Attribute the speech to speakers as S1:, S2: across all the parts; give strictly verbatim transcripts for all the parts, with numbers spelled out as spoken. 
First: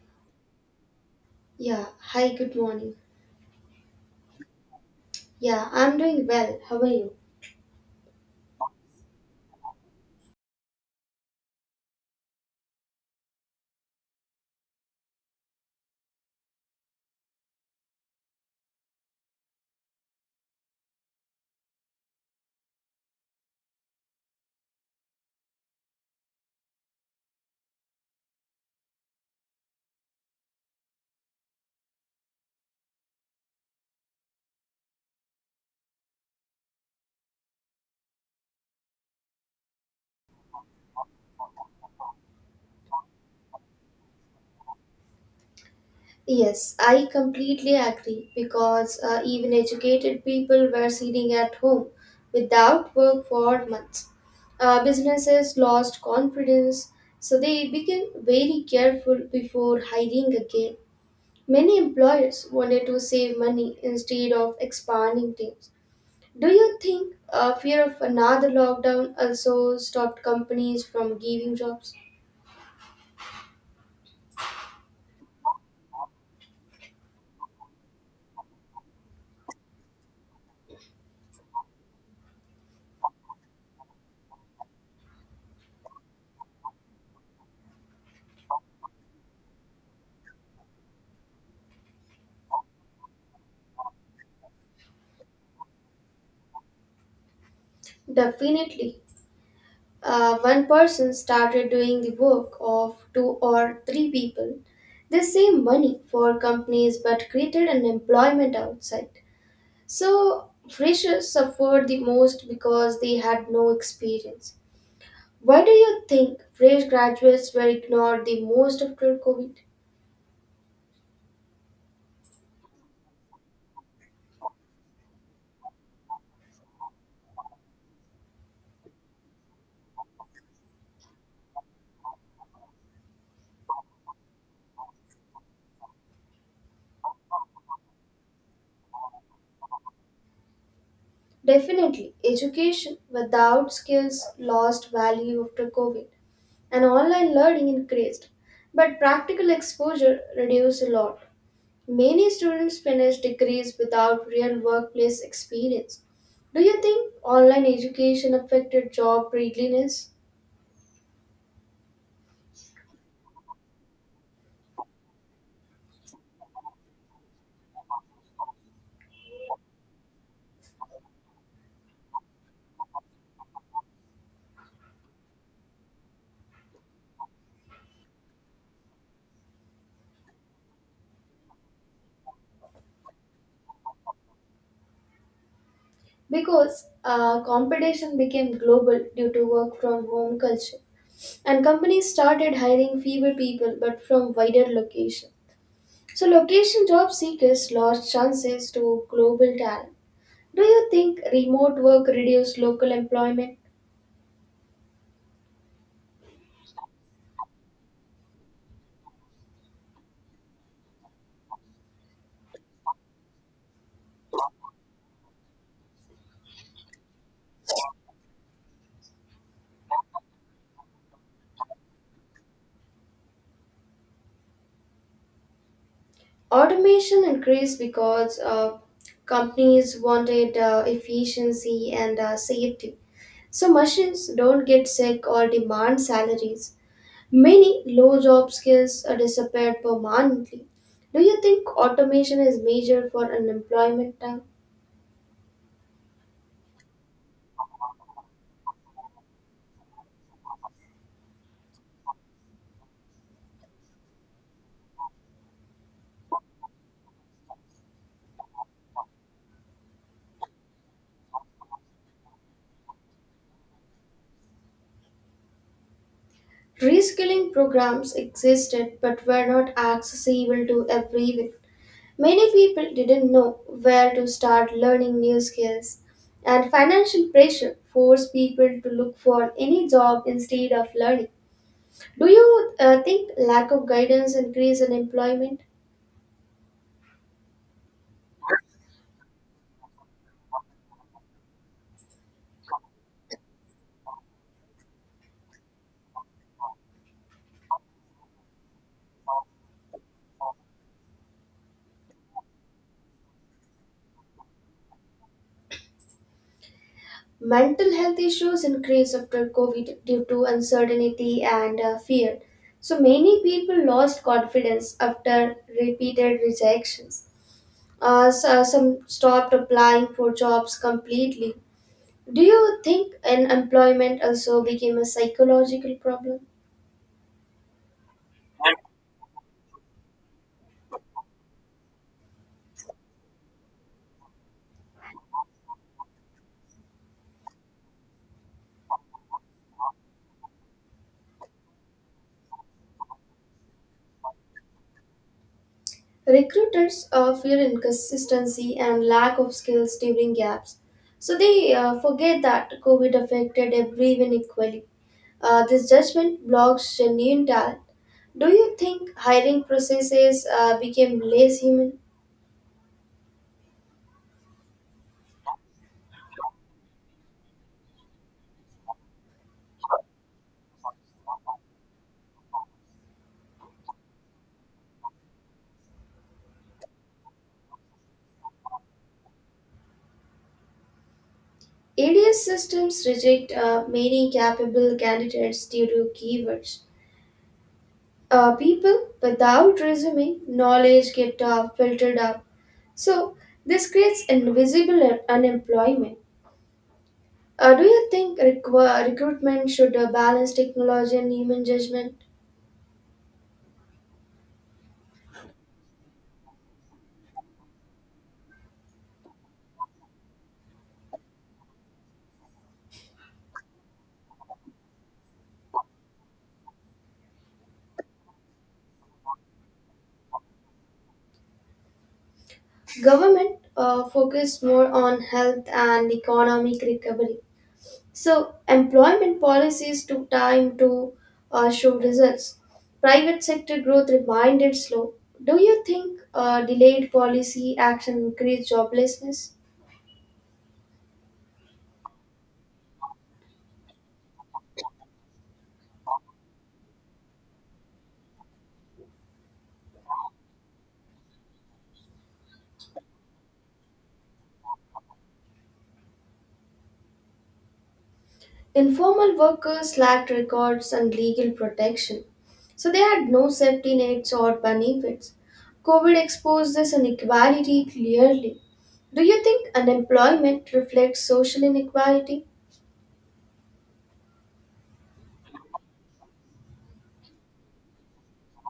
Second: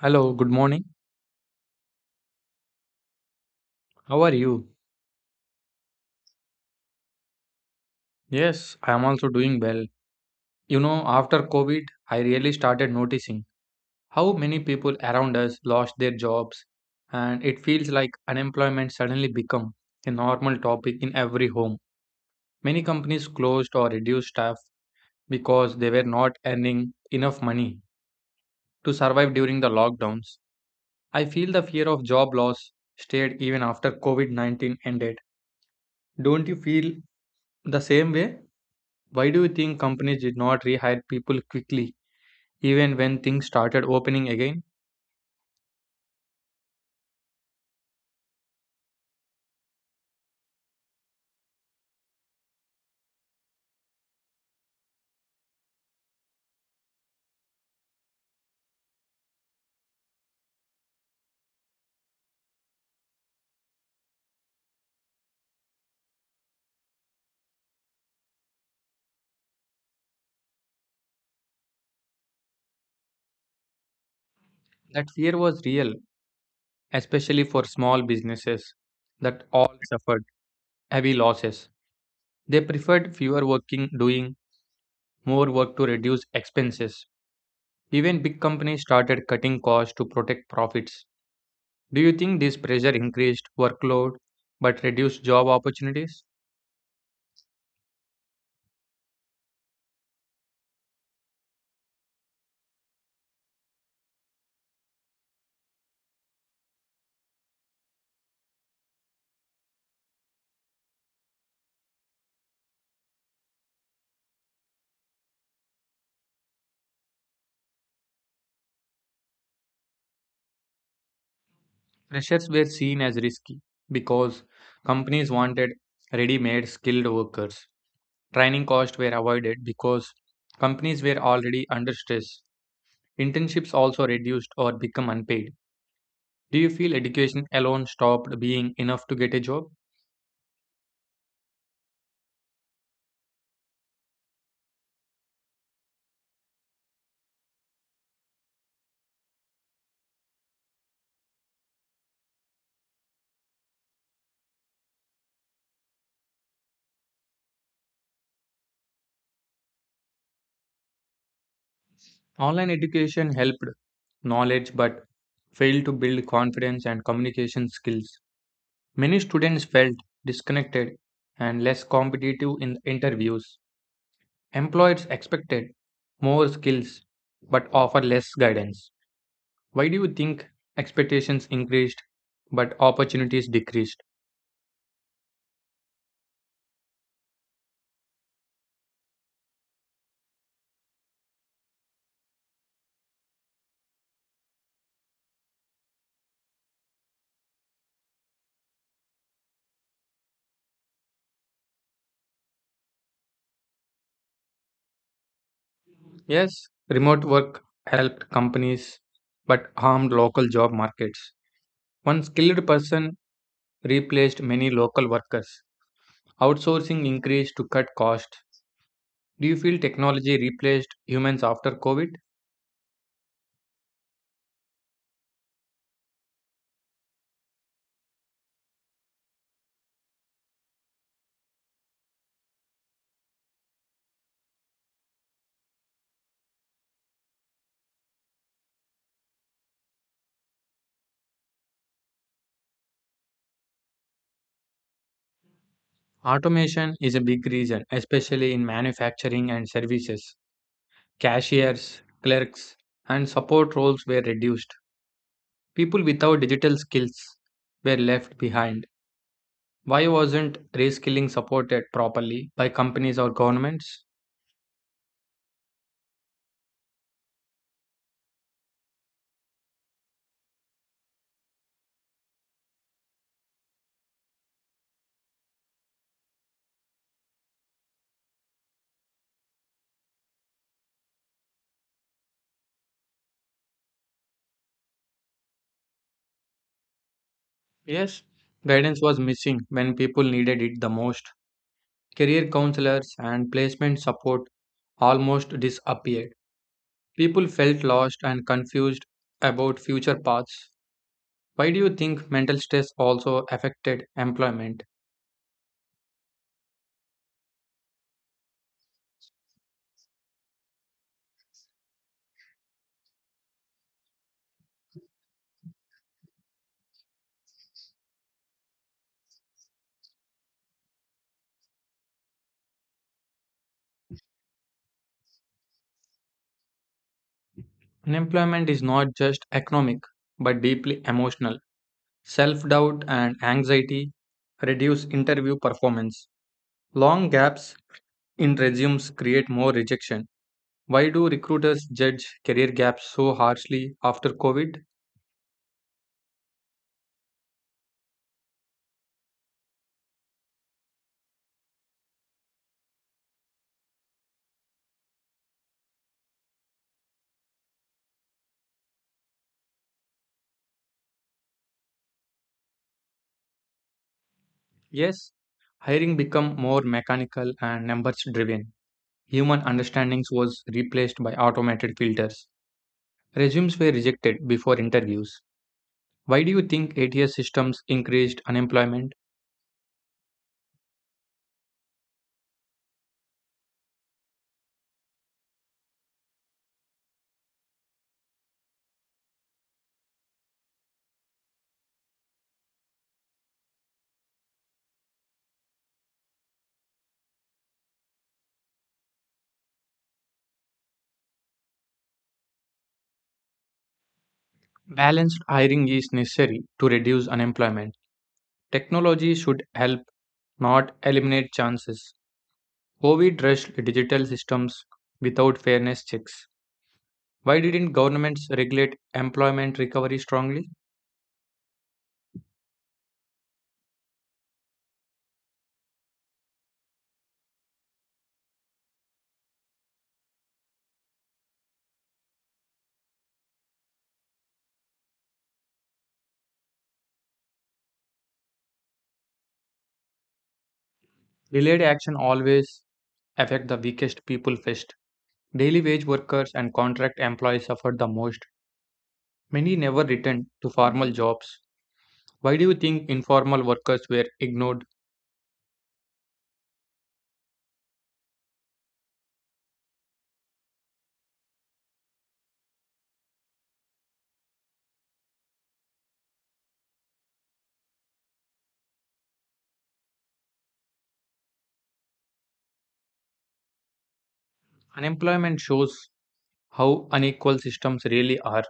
S1: Hello, good morning.
S2: Yeah, hi, good morning.
S1: How are you?
S2: Yeah, I'm doing well. How are you?
S1: Yes, I am also doing well. You know, after COVID, I really started noticing how many people around us lost their jobs, and it feels like unemployment suddenly become a normal topic in every home. Many companies closed or reduced staff because they were not earning enough money to survive during the lockdowns. I feel the fear of job loss stayed even after COVID nineteen ended. Don't you feel the same way? Why do you think companies did not rehire people quickly, even when things started opening again?
S2: Yes, I completely agree because uh, even educated people were sitting at home without work for months. Uh, businesses lost confidence, so they became very careful before hiring again. Many employers wanted to save money instead of expanding teams. Do you think uh, fear of another lockdown also stopped companies from giving jobs?
S1: That fear was real, especially for small businesses that all suffered heavy losses. They preferred fewer working, doing more work to reduce expenses. Even big companies started cutting costs to protect profits. Do you think this pressure increased workload but reduced job opportunities?
S2: Definitely. Uh, one person started doing the work of two or three people. They saved money for companies but created unemployment outside. So, freshers suffered the most because they had no experience. Why do you think fresh graduates were ignored the most after COVID?
S1: Freshers were seen as risky because companies wanted ready made skilled workers. Training costs were avoided because companies were already under stress. Internships also reduced or become unpaid. Do you feel education alone stopped being enough to get a job?
S2: Definitely, education without skills lost value after COVID and online learning increased, but practical exposure reduced a lot. Many students finish degrees without real workplace experience. Do you think online education affected job readiness?
S1: Online education helped knowledge but failed to build confidence and communication skills. Many students felt disconnected and less competitive in interviews. Employers expected more skills but offer less guidance. Why do you think expectations increased but opportunities decreased?
S2: Because uh, competition became global due to work from home culture, and companies started hiring fewer people but from wider location. So, location job seekers lost chances to global talent. Do you think remote work reduced local employment?
S1: Yes, remote work helped companies but harmed local job markets. One skilled person replaced many local workers. Outsourcing increased to cut costs. Do you feel technology replaced humans after COVID?
S2: Automation increased because uh, companies wanted uh, efficiency and uh, safety. So machines don't get sick or demand salaries. Many low job skills are disappeared permanently. Do you think automation is major for unemployment now?
S1: Automation is a big reason, especially in manufacturing and services. Cashiers, clerks, and support roles were reduced. People without digital skills were left behind. Why wasn't reskilling supported properly by companies or governments?
S2: Reskilling programs existed but were not accessible to everyone. Many people didn't know where to start learning new skills, and financial pressure forced people to look for any job instead of learning. Do you uh, think lack of guidance increase in employment?
S1: Yes, guidance was missing when people needed it the most. Career counselors and placement support almost disappeared. People felt lost and confused about future paths. Why do you think mental stress also affected employment?
S2: Mental health issues increased after COVID due to uncertainty and uh, fear. So many people lost confidence after repeated rejections. Uh, so- some stopped applying for jobs completely. Do you think unemployment also became a psychological problem?
S1: Unemployment is not just economic but deeply emotional. Self doubt and anxiety reduce interview performance. Long gaps in resumes create more rejection. Why do recruiters judge career gaps so harshly after COVID?
S2: Recruiters uh, fear inconsistency and lack of skills during gaps, so they uh, forget that COVID affected everyone equally. Uh, this judgment blocks genuine talent. Do you think hiring processes uh, became less human?
S1: Yes, hiring became more mechanical and numbers driven. Human understandings was replaced by automated filters. Resumes were rejected before interviews. Why do you think A T S systems increased unemployment?
S2: A D S systems reject uh, many capable candidates due to keywords. Uh, people without resume knowledge get uh, filtered out. So, this creates invisible un- unemployment. Uh, do you think requ- recruitment should uh, balance technology and human judgment?
S1: Balanced hiring is necessary to reduce unemployment. Technology should help, not eliminate chances. COVID rushed digital systems without fairness checks. Why didn't governments regulate employment recovery strongly?
S2: Government uh, focus more on health and economic recovery. So, employment policies took time to uh, show results. Private sector growth remained slow. Do you think uh, delayed policy action increased joblessness?
S1: Delayed action always affect the weakest people first. Daily wage workers and contract employees suffered the most. Many never returned to formal jobs. Why do you think informal workers were ignored?
S2: Informal workers lacked records and legal protection, so they had no safety nets or benefits. COVID exposed this inequality clearly. Do you think unemployment reflects social inequality?
S1: Unemployment shows how unequal systems really are.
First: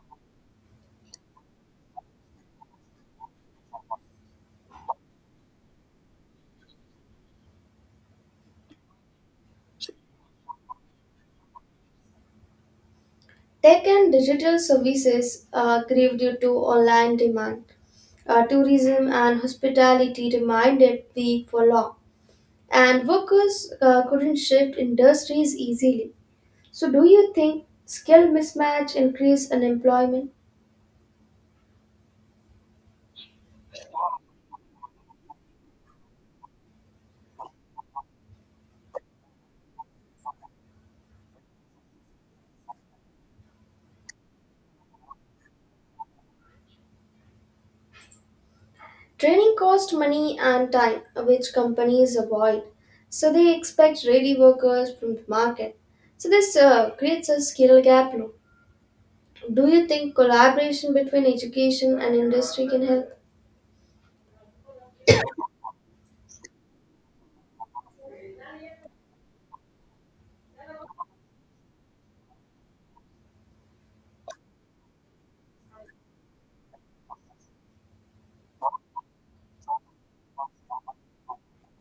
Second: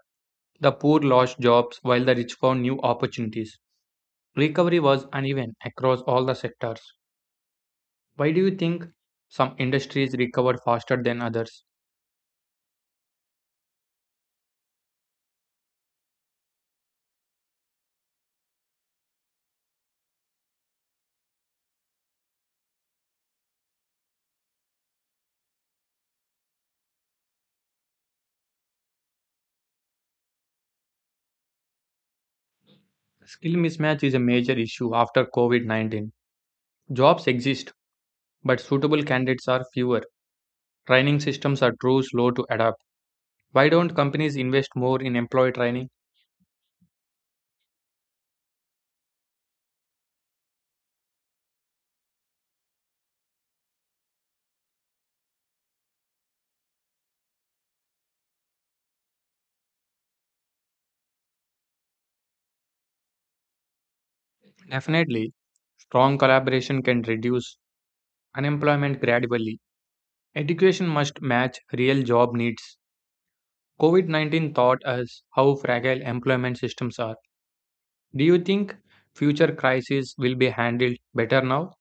S1: The poor lost jobs while the rich found new opportunities. Recovery was uneven across all the sectors. Why do you think some industries recovered faster than others?
S2: Tech and digital services uh, grew due to online demand. Uh, tourism and hospitality remained weak for long, and workers uh, couldn't shift industries easily. So, do you think skill mismatch increase unemployment?
S1: Skill mismatch is a major issue after COVID nineteen. Jobs exist, but suitable candidates are fewer. Training systems are too slow to adapt. Why don't companies invest more in employee training?
S2: Training costs money and time, which companies avoid. So, they expect ready workers from the market. So, this uh, creates a skill gap, no? Do you think collaboration between education and industry can help?
S1: Definitely, strong collaboration can reduce unemployment gradually. Education must match real job needs. COVID nineteen taught us how fragile employment systems are. Do you think future crises will be handled better now?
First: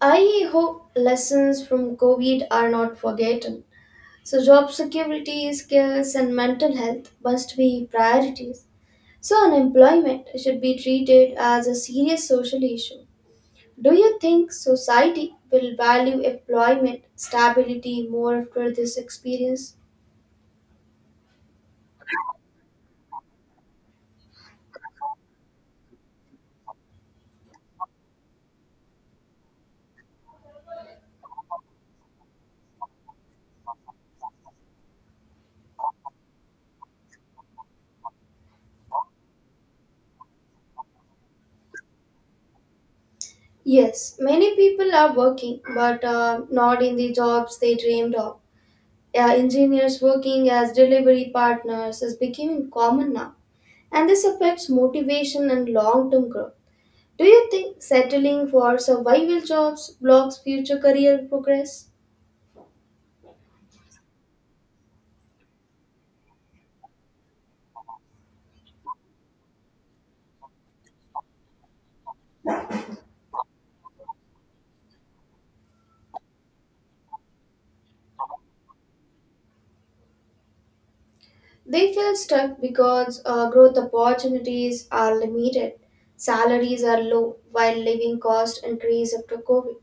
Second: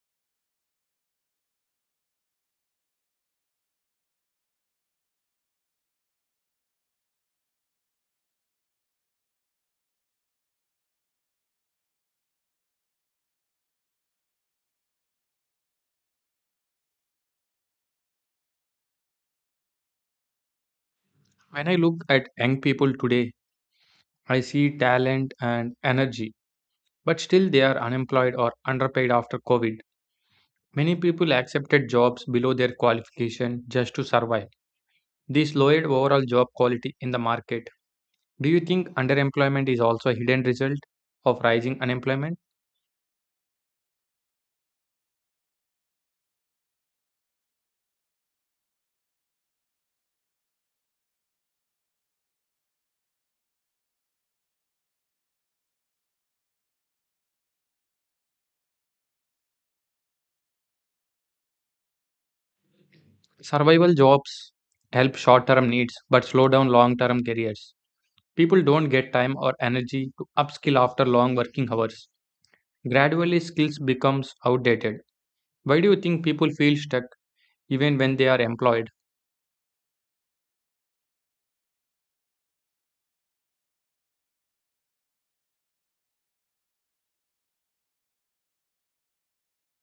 S2: I hope lessons from COVID are not forgotten. So, job security, skills, and mental health must be priorities. So, unemployment should be treated as a serious social issue. Do you think society will value employment stability more after this experience?
S1: When I look at young people today, I see talent and energy, but still they are unemployed or underpaid after COVID. Many people accepted jobs below their qualification just to survive. This lowered overall job quality in the market. Do you think underemployment is also a hidden result of rising unemployment?
S2: Yes, many people are working, but uh, not in the jobs they dreamed of. Yeah, engineers working as delivery partners is becoming common now, and this affects motivation and long term growth. Do you think settling for survival jobs blocks future career progress?
S1: Survival jobs help short term needs but slow down long term careers. People don't get time or energy to upskill after long working hours. Gradually skills becomes outdated. Why do you think people feel stuck even when they are employed?
S2: They feel stuck because uh, growth opportunities are limited, salaries are low, while living costs increase after COVID.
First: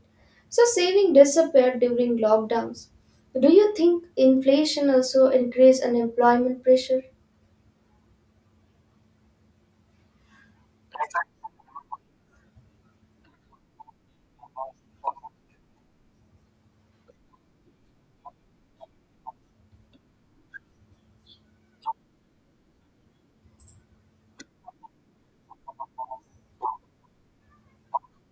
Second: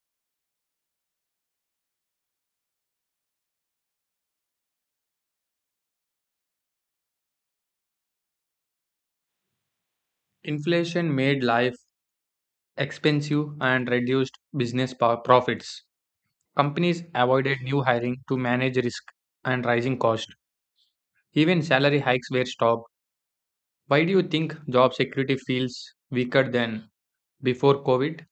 S2: So saving disappeared during lockdowns. Do you think inflation also increased unemployment pressure?
S1: Inflation made life expensive and reduced business po- profits. Companies avoided new hiring to manage risk and rising cost. Even salary hikes were stopped. Why do you think job security feels weaker than before COVID?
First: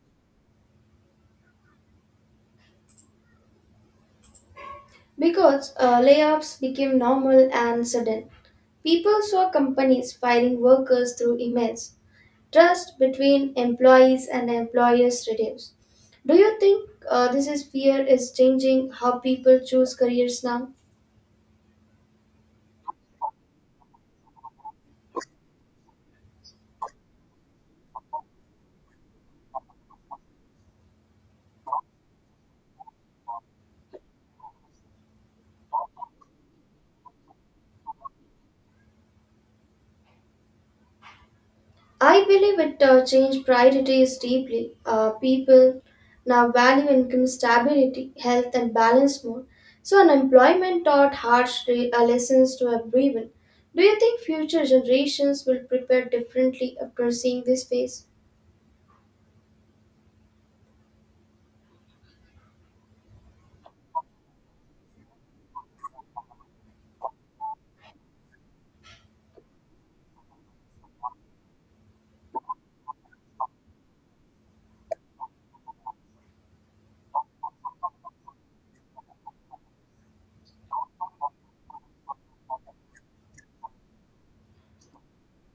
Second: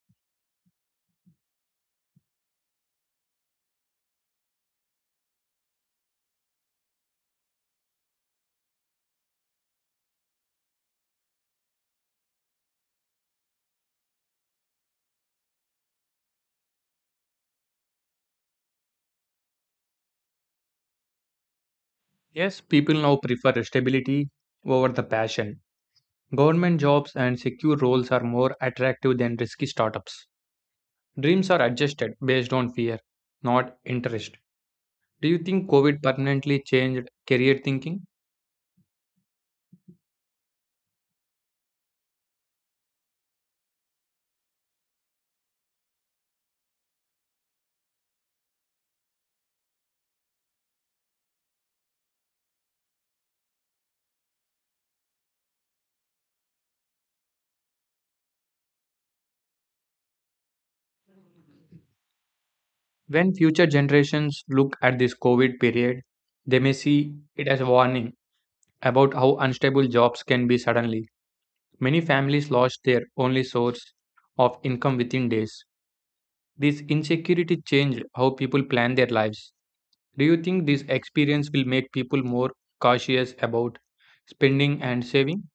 S2: Because uh, layoffs became normal and sudden. People saw companies firing workers through emails. Trust between employees and employers reduce. Do you think uh, this is fear is changing how people choose careers now?
S1: Yes, people now prefer stability over the passion. Government jobs and secure roles are more attractive than risky startups. Dreams are adjusted based on fear, not interest. Do you think COVID permanently changed career thinking?
S2: I believe it uh, changed priorities deeply. Uh, people now value income stability, health, and balance more. So unemployment taught harsh re- uh, lessons to everyone. Do you think future generations will prepare differently after seeing this phase?
S1: When future generations look at this COVID period, they may see it as a warning about how unstable jobs can be suddenly. Many families lost their only source of income within days. This insecurity changed how people plan their lives. Do you think this experience will make people more cautious about spending and saving?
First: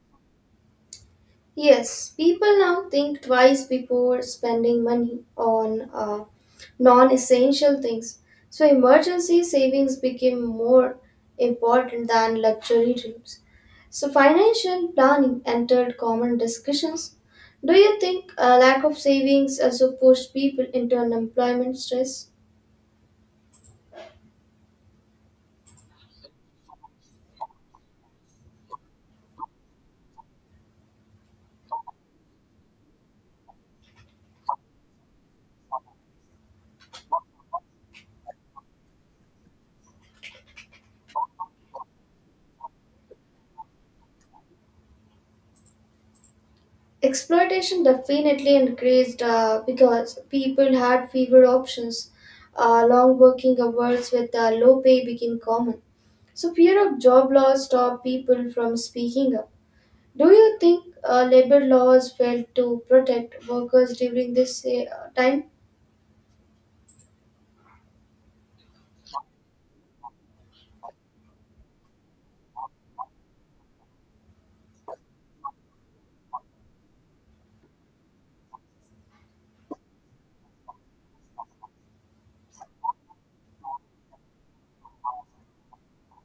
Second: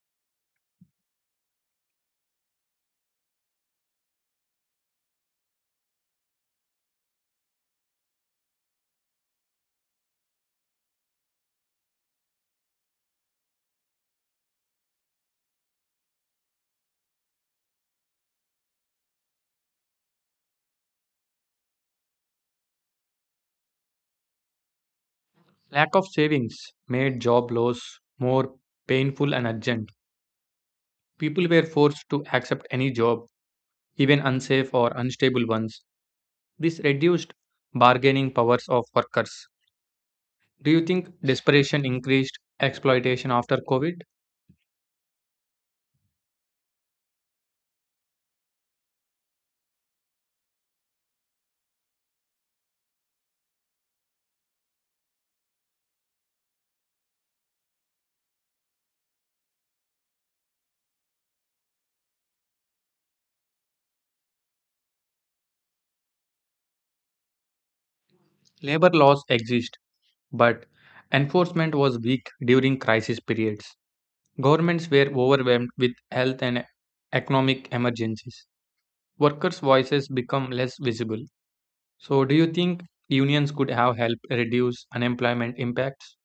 S2: Yes, people now think twice before spending money on uh, non essential things. So, emergency savings became more important than luxury dreams. So, financial planning entered common discussions. Do you think a lack of savings also pushed people into unemployment stress?
S1: Lack of savings made job loss more painful and urgent. People were forced to accept any job, even unsafe or unstable ones. This reduced bargaining powers of workers. Do you think desperation increased exploitation after COVID?
S2: Exploitation definitely increased uh, because people had fewer options. Uh, long working hours with uh, low pay became common. So, fear of job loss stop people from speaking up. Do you think uh, labor laws failed to protect workers during this uh, time?
S1: Labor laws exist, but enforcement was weak during crisis periods. Governments were overwhelmed with health and economic emergencies. Workers' voices become less visible. So, do you think unions could have helped reduce unemployment impacts?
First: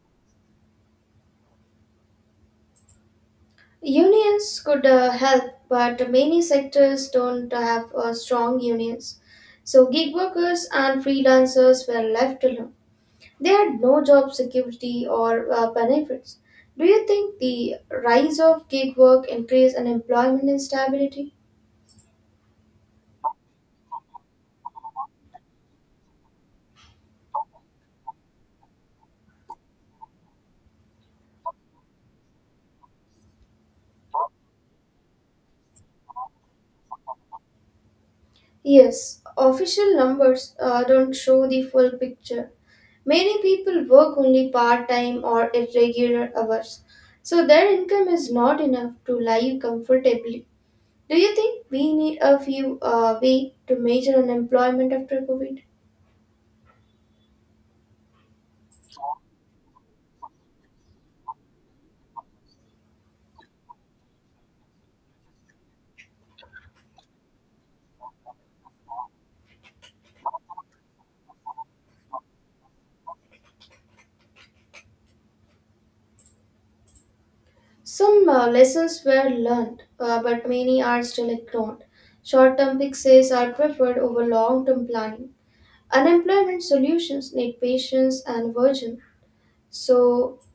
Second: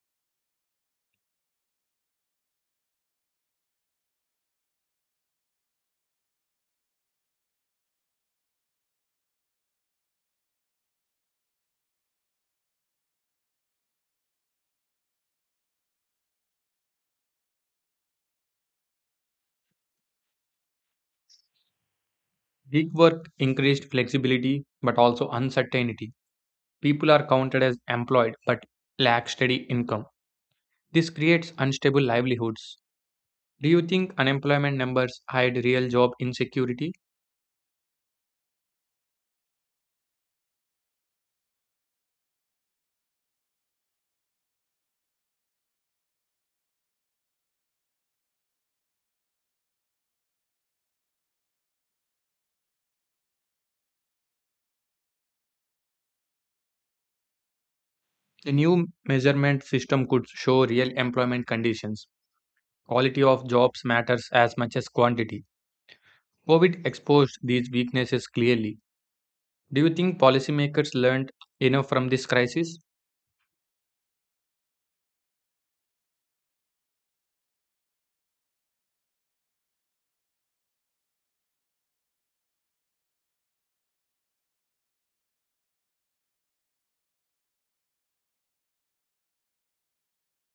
S2: Unions could uh, help, but many sectors don't have uh, strong unions. So, gig workers and freelancers were left alone. They had no job security or uh, benefits. Do you think the rise of gig work increased unemployment instability?
S1: Gig work increased flexibility but also uncertainty. People are counted as employed but lack steady income. This creates unstable livelihoods. Do you think unemployment numbers hide real job insecurity?
S2: Yes, official numbers uh, don't show the full picture. Many people work only part time or irregular hours, so their income is not enough to live comfortably. Do you think we need a few uh, way to measure unemployment after COVID?
S1: The new measurement system could show real employment conditions. Quality of jobs matters as much as quantity. COVID exposed these weaknesses clearly. Do you think policymakers learned enough from this crisis?
S2: Some uh, lessons were learned, uh, but many are still ignored. Short term fixes are preferred over long term planning. Unemployment solutions need patience and vision. So,